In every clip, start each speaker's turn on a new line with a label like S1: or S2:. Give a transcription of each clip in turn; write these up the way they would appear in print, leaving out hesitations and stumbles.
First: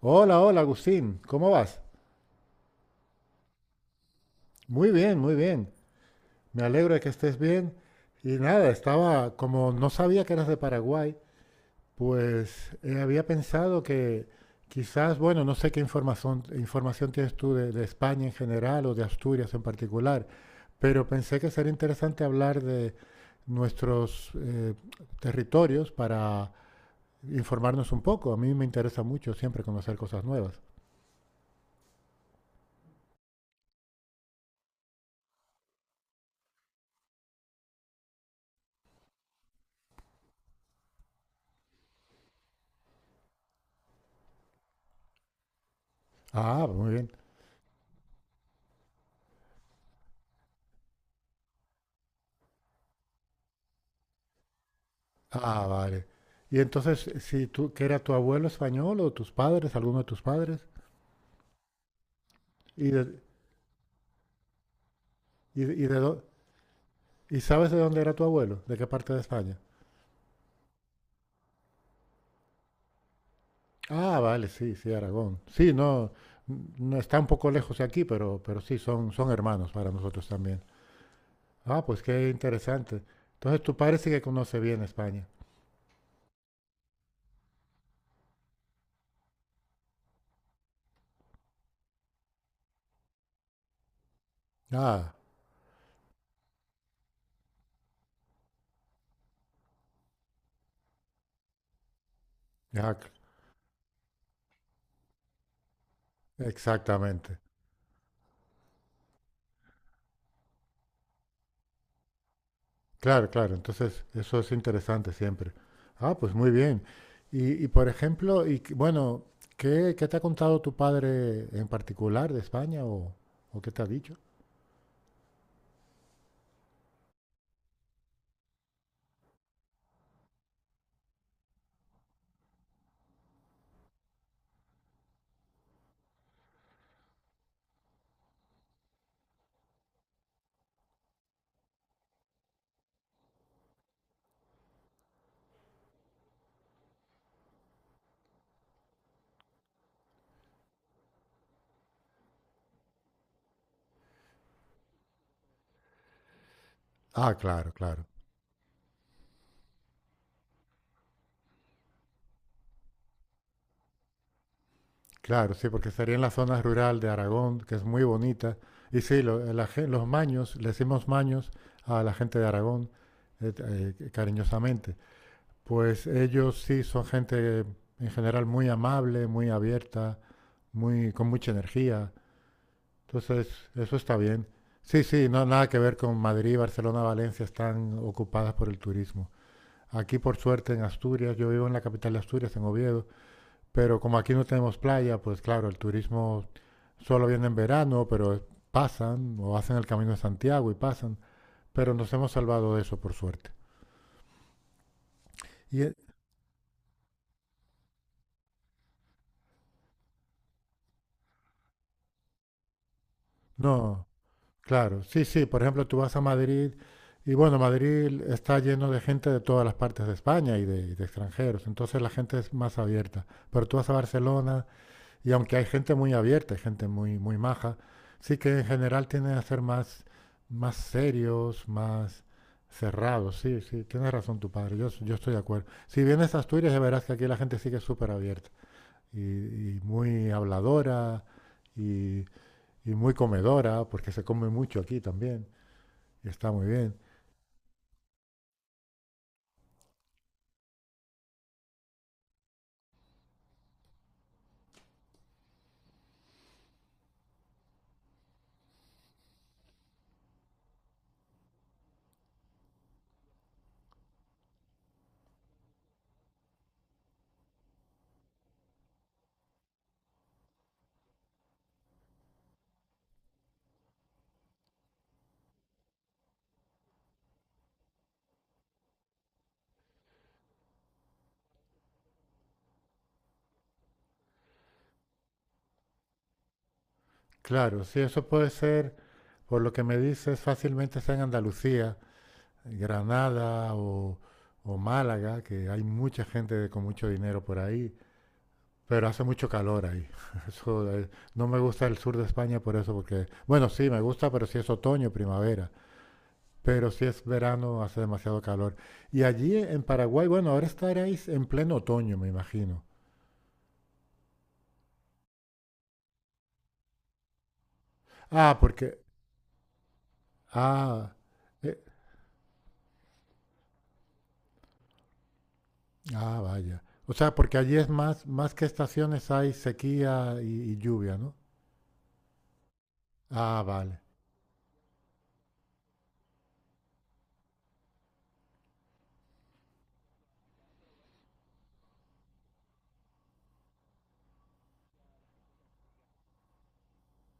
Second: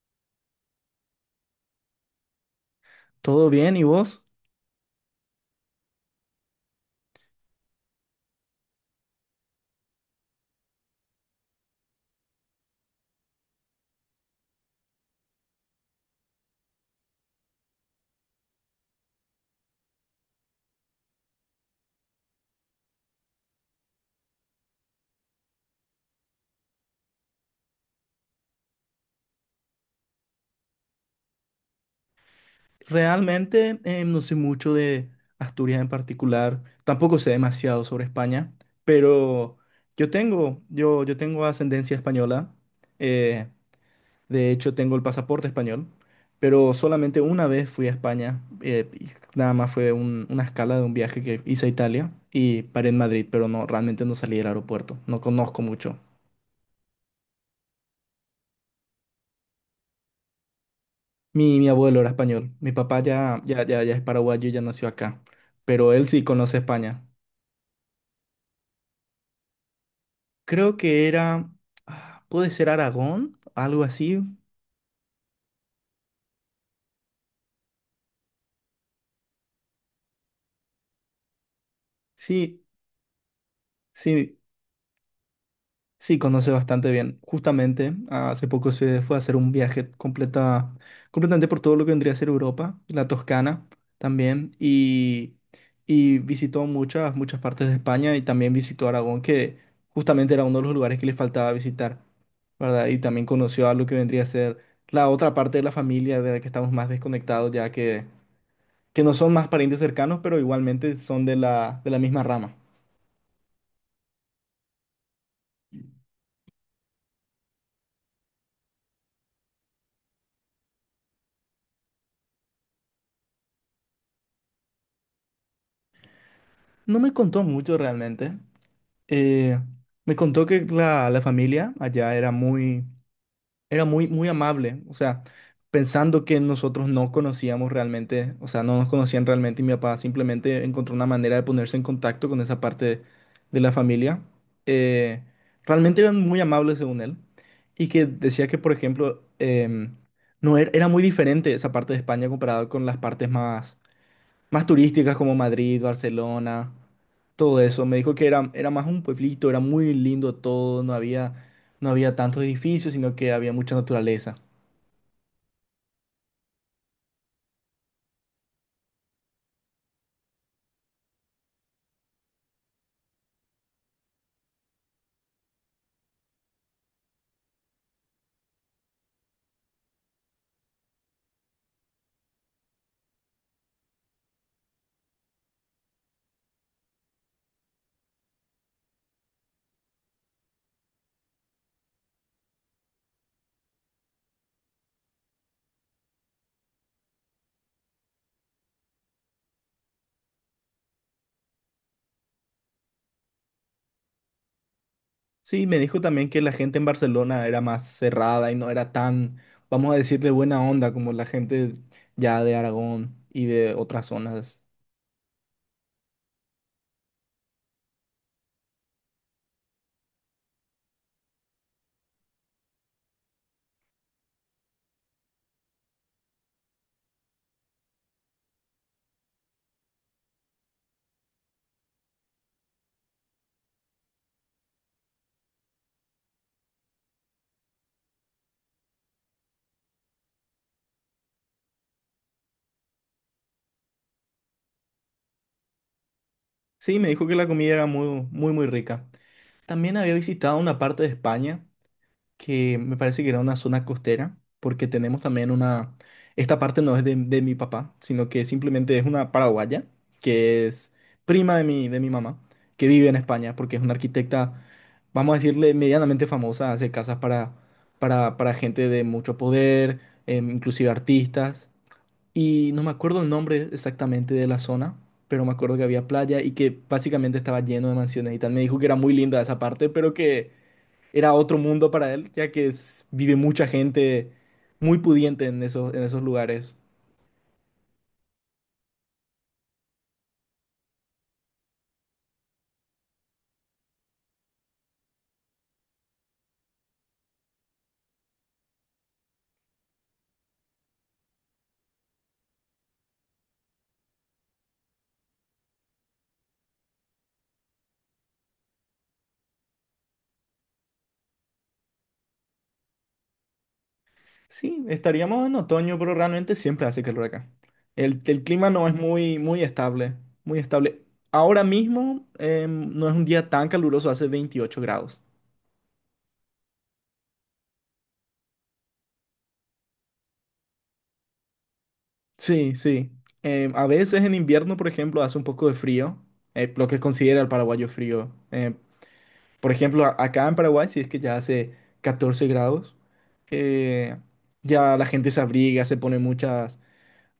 S1: Hola, hola Agustín, ¿cómo vas?
S2: ¿Todo bien? ¿Y vos?
S1: Muy bien, muy bien. Me alegro de que estés bien. Y nada, estaba, como no sabía que eras de Paraguay, pues había pensado que quizás, bueno, no sé qué información tienes tú de España en general o de Asturias en particular, pero pensé que sería interesante hablar de nuestros territorios para informarnos un poco. A mí me interesa mucho siempre conocer cosas nuevas.
S2: Realmente no sé mucho de Asturias en particular, tampoco sé demasiado sobre España, pero yo tengo ascendencia española, eh, de hecho tengo el pasaporte español,
S1: Ah,
S2: pero
S1: muy bien.
S2: solamente una vez fui a España, y nada más fue una escala de un viaje que hice a Italia y paré en Madrid, pero no, realmente no salí del aeropuerto, no conozco
S1: Ah,
S2: mucho.
S1: vale. Y entonces, si tú, ¿que era tu abuelo español o tus padres, alguno de tus padres?
S2: Mi abuelo era español, mi
S1: ¿Y
S2: papá ya es paraguayo y ya nació acá,
S1: y, de- y
S2: pero
S1: de
S2: él
S1: dó-
S2: sí conoce España.
S1: y sabes de dónde era tu abuelo? ¿De qué parte de España?
S2: Creo que era, puede ser Aragón, algo
S1: Ah,
S2: así.
S1: vale, sí, sí, Aragón. Sí, no, no está un poco lejos de aquí, pero sí, son, son hermanos para nosotros también. Ah, pues qué
S2: Sí,
S1: interesante. Entonces tu padre sí que
S2: sí,
S1: conoce bien España.
S2: sí, conoce bastante bien. Justamente, hace poco se fue a hacer un viaje completamente por todo lo que vendría a ser Europa, la Toscana también,
S1: Ah,
S2: y visitó muchas partes de España y también visitó Aragón, que justamente era uno de los lugares que le faltaba visitar, ¿verdad?
S1: ya,
S2: Y
S1: c-
S2: también conoció a lo que vendría a ser la otra parte de la familia de la que estamos más
S1: exactamente.
S2: desconectados, ya que no son más parientes cercanos, pero igualmente son de la misma rama.
S1: Claro, claro. Entonces, eso es interesante siempre. Ah, pues muy bien. Por ejemplo, bueno, ¿qué, qué te ha contado tu padre en particular de España o qué te ha dicho?
S2: No me contó mucho realmente. Eh, me contó que la familia allá era muy, era muy, muy amable. O sea, pensando que nosotros no conocíamos realmente, o sea, no nos conocían realmente, y mi papá simplemente encontró una manera de ponerse en contacto con esa parte de la familia. Eh, realmente eran muy amables según él, y que decía que, por ejemplo, em, no era, era muy diferente esa parte de España comparado con las partes más turísticas como Madrid, Barcelona,
S1: Ah,
S2: todo
S1: claro,
S2: eso. Me
S1: claro.
S2: dijo que era más un pueblito, era muy lindo todo, no había tantos edificios, sino que había mucha naturaleza.
S1: Claro, sí, porque estaría en la zona rural de Aragón, que es muy bonita. Y sí, los maños, le decimos maños a la gente de Aragón, eh, cariñosamente. Pues ellos sí son gente en general muy amable, muy abierta, muy, con mucha energía. Entonces, eso está bien. Sí, sí, no, nada que ver con Madrid, Barcelona, Valencia, están ocupadas por el turismo. Aquí, por suerte, en Asturias, yo vivo en la capital de Asturias, en Oviedo, pero como aquí no tenemos playa, pues claro, el turismo solo viene en verano, pero pasan o hacen el camino de Santiago y pasan, pero nos hemos salvado de eso, por suerte.
S2: Sí, me
S1: Y eh,
S2: dijo también que la gente en Barcelona era más cerrada y no era tan, vamos a decirle, buena onda como la gente ya de Aragón y de
S1: no,
S2: otras zonas.
S1: claro, sí, sí. Por ejemplo, tú vas a Madrid y bueno, Madrid está lleno de gente de todas las partes de España y de extranjeros, entonces la gente es más abierta. Pero tú vas a Barcelona y aunque hay gente muy abierta, hay gente muy, muy maja, sí que en general tienden a ser más, más serios, más cerrados. Sí, sí, tienes razón tu padre, yo estoy de acuerdo. Si vienes a Asturias ya verás que aquí la gente sí que es súper abierta y, y muy habladora y y muy comedora, porque se come mucho aquí también. Está muy bien.
S2: Sí, me dijo que la comida era muy, muy, muy rica. También había visitado una parte de España que me parece que era una zona costera, porque tenemos también una... Esta parte no es de mi papá, sino que simplemente es una paraguaya, que es prima de mi mamá, que vive en España, porque es una arquitecta, vamos a decirle, medianamente famosa, hace casas para gente de mucho poder, inclusive artistas, y no me acuerdo el nombre exactamente de la zona, pero me acuerdo que había playa y que básicamente estaba lleno de mansiones y tal. Me dijo que era muy linda esa parte, pero que era otro mundo para él, ya que vive mucha gente muy pudiente en esos lugares.
S1: Claro, sí, eso puede ser, por lo que me dices, fácilmente está en Andalucía, Granada o Málaga, que hay mucha gente con mucho dinero por ahí, pero hace mucho calor ahí. Eso, no me gusta el sur de España por eso, porque, bueno, sí, me gusta, pero si es otoño, primavera, pero si es verano, hace demasiado calor. Y allí en Paraguay, bueno, ahora estaréis en pleno otoño, me imagino.
S2: Sí, estaríamos en otoño, pero realmente siempre hace calor acá. El
S1: Ah,
S2: clima no es
S1: porque,
S2: muy, muy estable, muy estable.
S1: ah,
S2: Ahora
S1: e-
S2: mismo no es un día tan caluroso, hace 28 grados.
S1: Ah, vaya. O sea, porque allí es más, más que estaciones hay sequía y lluvia, ¿no?
S2: Sí, sí.
S1: Ah,
S2: A
S1: vale.
S2: veces en invierno, por ejemplo, hace un poco de frío, lo que considera el paraguayo frío. Por ejemplo, acá en Paraguay, si es que ya hace 14 grados, eh, ya la gente se abriga, se pone muchas,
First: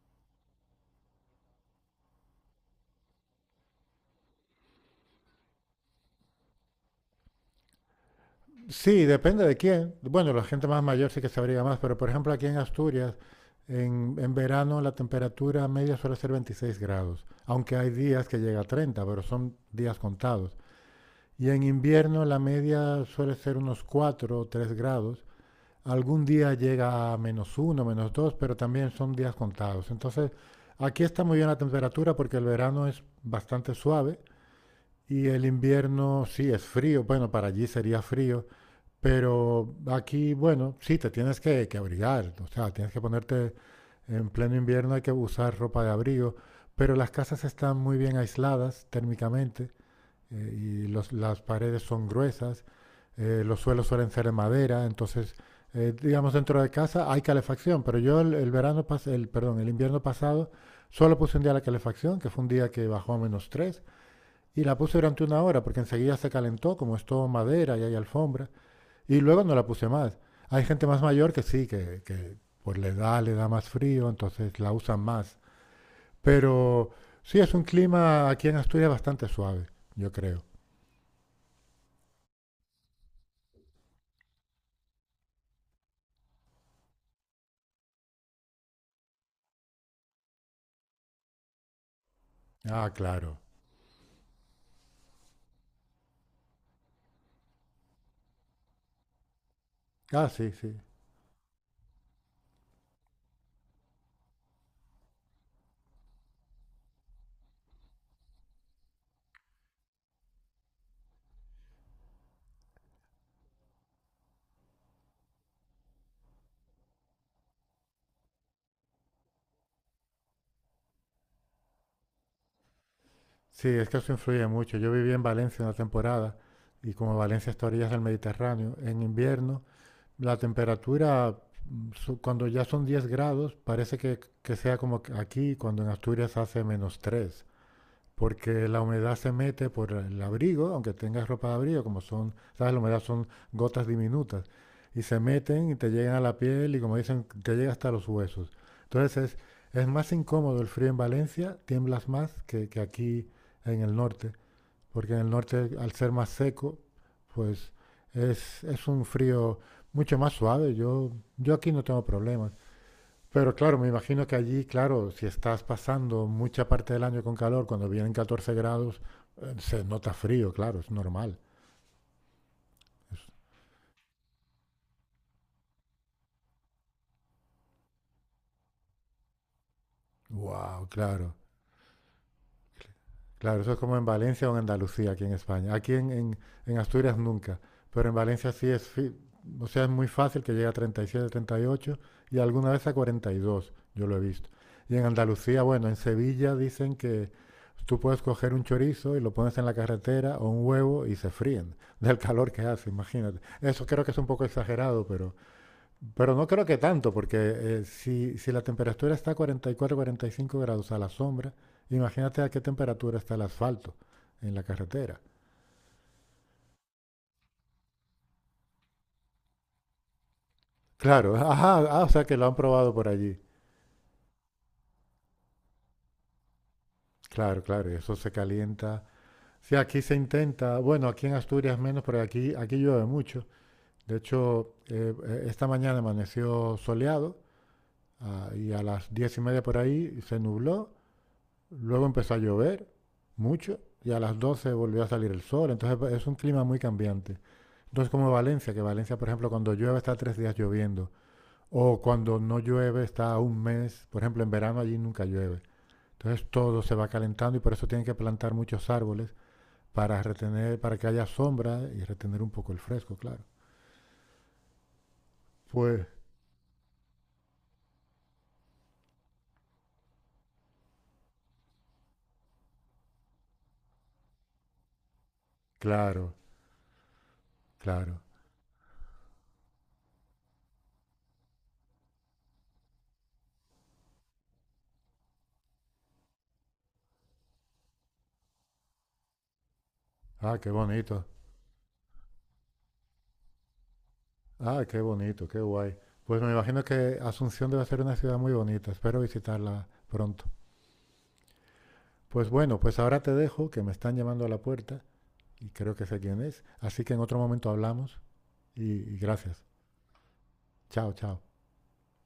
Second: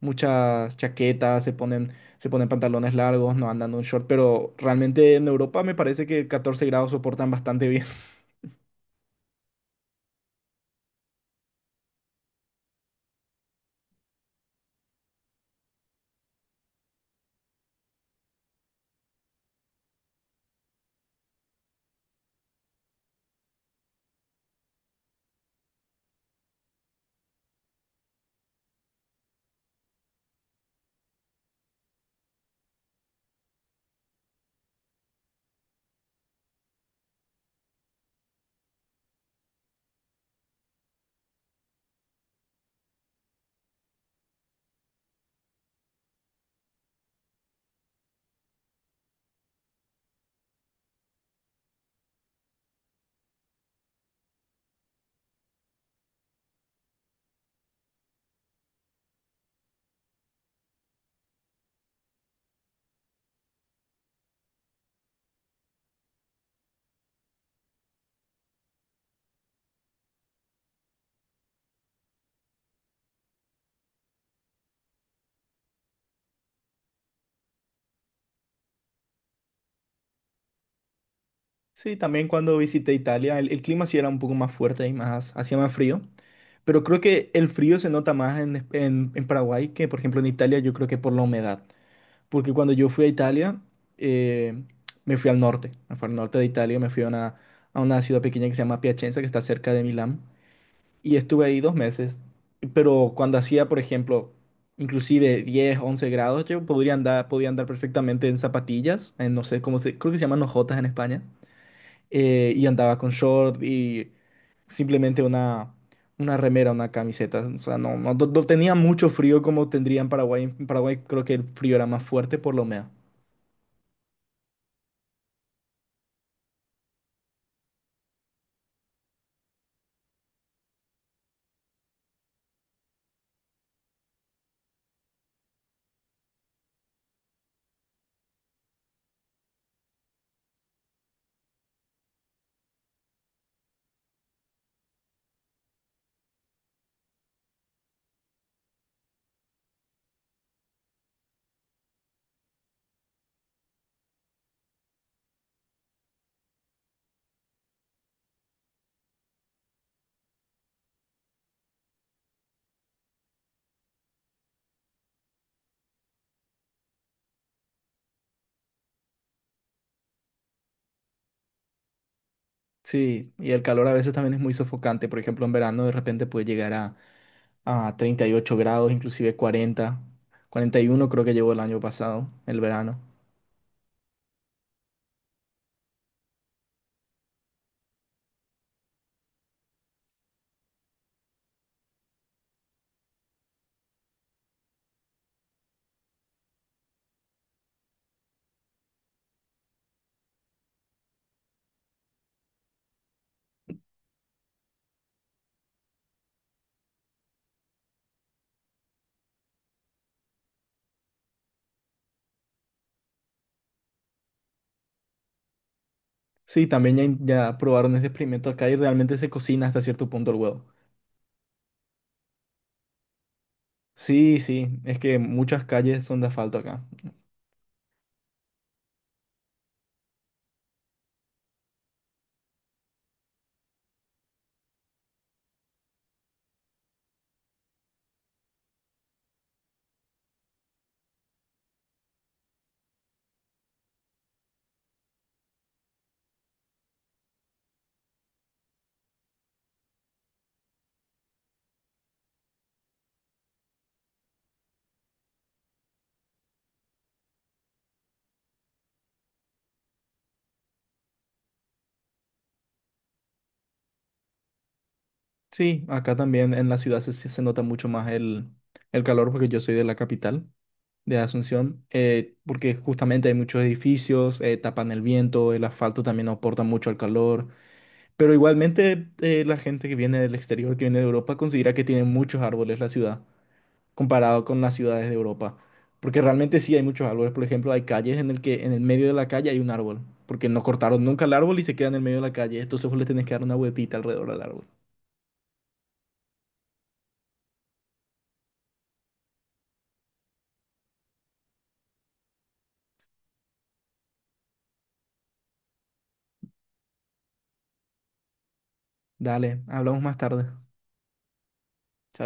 S2: muchas chaquetas, se ponen pantalones largos, no andan en un short, pero realmente en Europa me parece que 14 grados soportan bastante bien.
S1: Sí, depende de quién. Bueno, la gente más mayor sí que se abriga más, pero por ejemplo aquí en Asturias, en verano la temperatura media suele ser 26 grados, aunque hay días que llega a 30, pero son días contados. Y en invierno la media suele ser unos 4 o 3 grados, algún día llega a menos uno, menos dos, pero también son días contados. Entonces, aquí está muy bien la temperatura porque el verano es bastante suave y el invierno sí es frío. Bueno, para allí sería frío, pero aquí, bueno, sí, te tienes que abrigar. O sea, tienes que ponerte en pleno invierno, hay que usar ropa de abrigo, pero las casas están muy bien aisladas térmicamente, y las paredes son gruesas, los suelos suelen ser de madera, entonces, digamos, dentro de casa hay calefacción, pero el perdón, el invierno pasado solo puse un día la calefacción, que fue un día que bajó a menos 3 y la puse durante una hora, porque enseguida se calentó, como es todo madera y hay alfombra, y luego no la puse más. Hay gente más mayor que sí, que por la edad le da más frío, entonces la usan más. Pero sí, es un clima aquí en Asturias bastante suave, yo creo.
S2: Sí, también cuando visité Italia, el clima sí era un poco más fuerte y más, hacía más frío, pero creo que el frío se nota más en Paraguay que, por ejemplo, en Italia. Yo creo que por la humedad. Porque cuando
S1: Ah,
S2: yo fui a
S1: claro.
S2: Italia, eh, me fui al norte, me fui al norte de Italia, me fui A una, ciudad pequeña que se llama Piacenza, que está cerca de Milán,
S1: Ah, sí, sí.
S2: y estuve ahí 2 meses. Pero cuando hacía, por ejemplo, inclusive 10 11 grados, yo podía andar perfectamente en zapatillas, en no sé cómo se... Creo que se llaman hojotas en España, y andaba con short y simplemente una remera, una camiseta. O sea, no, no, no tenía mucho frío como tendría en Paraguay. En Paraguay creo que el frío era más fuerte, por lo menos.
S1: Sí, es que eso influye mucho. Yo viví en Valencia una temporada y como Valencia está a orillas del Mediterráneo, en invierno la cuando ya son 10 grados, parece que sea como que aquí, cuando en Asturias hace menos tres, porque la humedad se mete por el abrigo, aunque tengas ropa de abrigo, como son, sabes, la humedad son gotas diminutas, y se meten y te llegan a la piel y como dicen, te llega hasta los huesos. Entonces es más incómodo el frío en Valencia, tiemblas más que aquí en el norte, porque en el norte al ser más seco, pues es un frío mucho más suave. Yo aquí no tengo problemas. Pero claro, me imagino que allí, claro, si estás pasando mucha parte del año con calor, cuando vienen 14 grados, se nota frío, claro, es normal. Es-
S2: Sí, y el calor a veces también es muy sofocante. Por ejemplo, en verano de repente puede llegar a 38 grados, inclusive 40,
S1: wow,
S2: 41 creo
S1: claro.
S2: que llegó el año pasado, el verano.
S1: Claro, eso es como en Valencia o en Andalucía, aquí en España. En Asturias nunca, pero en Valencia sí o sea, es muy fácil que llegue a 37, 38 y alguna vez a 42. Yo lo he visto. Y en Andalucía, bueno, en Sevilla dicen que tú puedes coger un chorizo y lo pones en la carretera o un huevo y se fríen del calor que hace, imagínate. Eso creo que es un poco exagerado, pero no creo que tanto, porque si la temperatura está a 44, 45 grados a la sombra, imagínate a qué temperatura está el asfalto en la carretera.
S2: Sí, también ya, ya probaron ese experimento acá y realmente se cocina hasta cierto punto el huevo.
S1: Claro, ajá, ah, o sea que lo han probado por allí.
S2: Sí, sí, es que muchas calles son de asfalto acá.
S1: Claro, claro, y eso se calienta. Sí, aquí se intenta, bueno, aquí en Asturias menos, pero aquí, aquí llueve mucho. De hecho, esta mañana amaneció soleado, ah, y a las 10:30 por ahí se nubló. Luego empezó a llover mucho y a las 12 volvió a salir el sol. Entonces es un clima muy cambiante. Entonces como Valencia, que Valencia, por ejemplo, cuando llueve está tres días lloviendo. O cuando no llueve está un mes. Por ejemplo, en verano allí nunca llueve. Entonces todo se va calentando y por eso tienen que plantar muchos árboles para retener, para que haya sombra y retener un poco el fresco, claro.
S2: Sí,
S1: Pues,
S2: acá también en la ciudad se nota mucho más el calor, porque yo soy de la capital, de Asunción, porque justamente hay muchos edificios, tapan el viento, el asfalto también
S1: claro,
S2: aporta mucho al calor.
S1: claro.
S2: Pero igualmente la gente que viene del exterior, que viene de Europa, considera que tiene muchos árboles la ciudad, comparado con las ciudades de Europa. Porque realmente sí hay muchos árboles. Por ejemplo, hay calles en el que en el medio de la calle hay un árbol. Porque
S1: Ah,
S2: no
S1: qué
S2: cortaron
S1: bonito.
S2: nunca el árbol y se queda en el medio de la calle. Entonces vos le tenés que dar una vueltita alrededor del árbol.
S1: Ah, qué bonito, qué guay. Pues me imagino que Asunción debe ser una ciudad muy bonita. Espero visitarla pronto. Pues bueno, pues ahora te dejo, que me están llamando a la puerta y creo que sé quién es. Así que en otro momento hablamos y gracias.
S2: Dale, hablamos más tarde.
S1: Chao, chao.